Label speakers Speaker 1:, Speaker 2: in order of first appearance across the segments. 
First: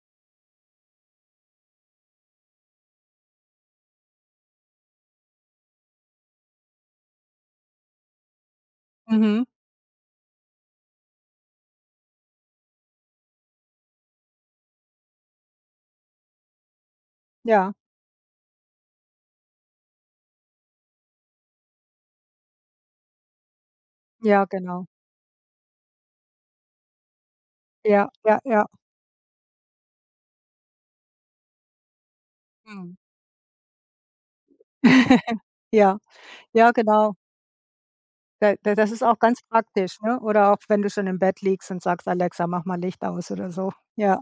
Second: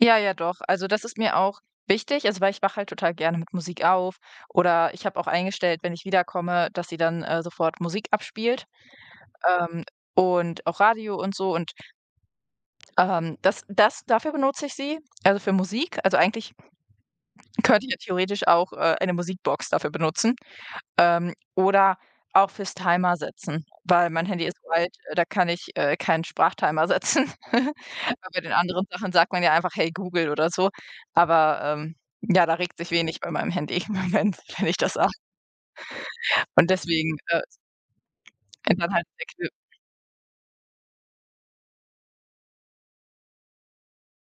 Speaker 1: Ja, ja doch. Also, das ist mir auch wichtig, also weil ich wach halt total gerne mit Musik auf oder ich habe auch eingestellt, wenn ich wiederkomme, dass sie dann, äh, sofort Musik abspielt,
Speaker 2: Mhm.
Speaker 1: ähm, und auch Radio und so. Und ähm, das das dafür benutze ich sie, also, für Musik. Also, eigentlich
Speaker 2: Ja.
Speaker 1: könnte ich ja theoretisch auch, äh, eine Musikbox dafür benutzen. Ähm, oder auch fürs Timer setzen, weil mein Handy
Speaker 2: Ja,
Speaker 1: ist so
Speaker 2: genau.
Speaker 1: alt, äh, da kann ich, äh, keinen Sprachtimer setzen.
Speaker 2: Ja,
Speaker 1: Weil
Speaker 2: ja,
Speaker 1: bei den
Speaker 2: ja.
Speaker 1: anderen Sachen sagt man ja einfach: „Hey Google“ oder so. Aber, ähm, ja, da regt sich
Speaker 2: Mhm.
Speaker 1: wenig bei meinem Handy im Moment, wenn ich das sage.
Speaker 2: Ja.
Speaker 1: Und
Speaker 2: Ja, genau.
Speaker 1: deswegen, äh
Speaker 2: Weil da
Speaker 1: wenn
Speaker 2: das
Speaker 1: dann
Speaker 2: ist
Speaker 1: halt
Speaker 2: auch ganz
Speaker 1: [unintelligible]
Speaker 2: praktisch, ne? Oder auch wenn du schon im Bett liegst und sagst: „Alexa, mach mal Licht aus“ oder so, ja.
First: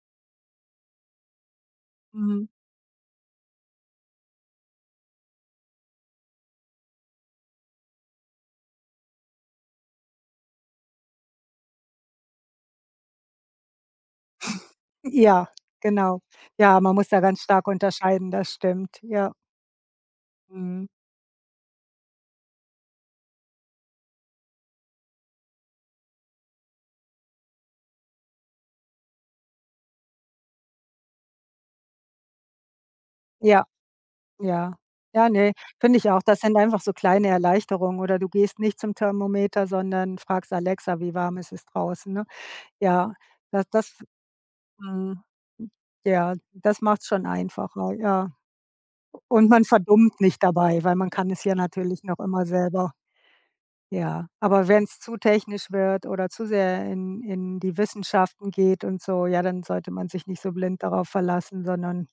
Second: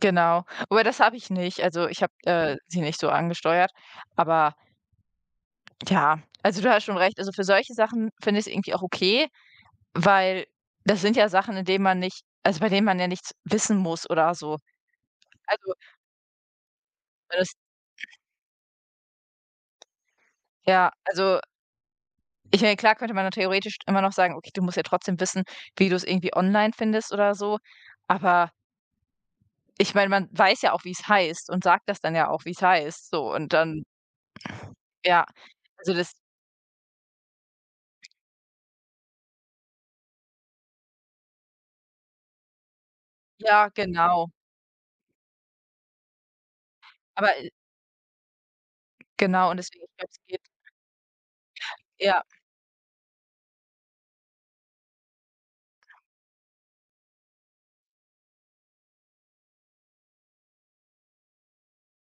Speaker 1: Genau. Aber das habe ich nicht. Also, ich habe,
Speaker 2: Mhm.
Speaker 1: äh, sie nicht so angesteuert, aber ja. Also, du hast schon recht. Also, für solche Sachen finde ich's irgendwie auch okay, weil das sind ja Sachen, in denen man nicht also, bei denen man ja nichts wissen muss oder so.
Speaker 2: Ja,
Speaker 1: Also
Speaker 2: genau. Ja, man muss da
Speaker 1: weil
Speaker 2: ganz
Speaker 1: das
Speaker 2: stark unterscheiden, das stimmt, ja. Mhm.
Speaker 1: Ja, also ...ich meine, klar könnte man nur theoretisch immer noch sagen: „Okay, du musst jetzt trotzdem wissen, wie du's irgendwie online findest“ oder so, aber ich meine, man weiß ja auch, wie's heißt und sagt das dann ja auch, wie's heißt, so und
Speaker 2: Ja.
Speaker 1: dann
Speaker 2: Ja.
Speaker 1: Ja,
Speaker 2: Ja, ne,
Speaker 1: also,
Speaker 2: finde ich
Speaker 1: das
Speaker 2: auch. Das sind einfach so kleine Erleichterung. Oder du gehst nicht zum Thermometer, sondern fragst Alexa, wie warm ist es draußen, ne? Ja, das
Speaker 1: Ja,
Speaker 2: das
Speaker 1: genau.
Speaker 2: Mhm, ja. Das macht's schon
Speaker 1: Aber, äh
Speaker 2: einfacher, ja. U und
Speaker 1: Genau, und
Speaker 2: man
Speaker 1: deswegen, ich glaube
Speaker 2: verdummt
Speaker 1: das geht
Speaker 2: nicht dabei, weil man kann es ja natürlich noch
Speaker 1: Ja.
Speaker 2: immer selber. Ja, aber wenn's zu technisch wird oder zu sehr in in die Wissenschaften geht und so, ja, dann sollte man sich nicht so blind darauf verlassen, sondern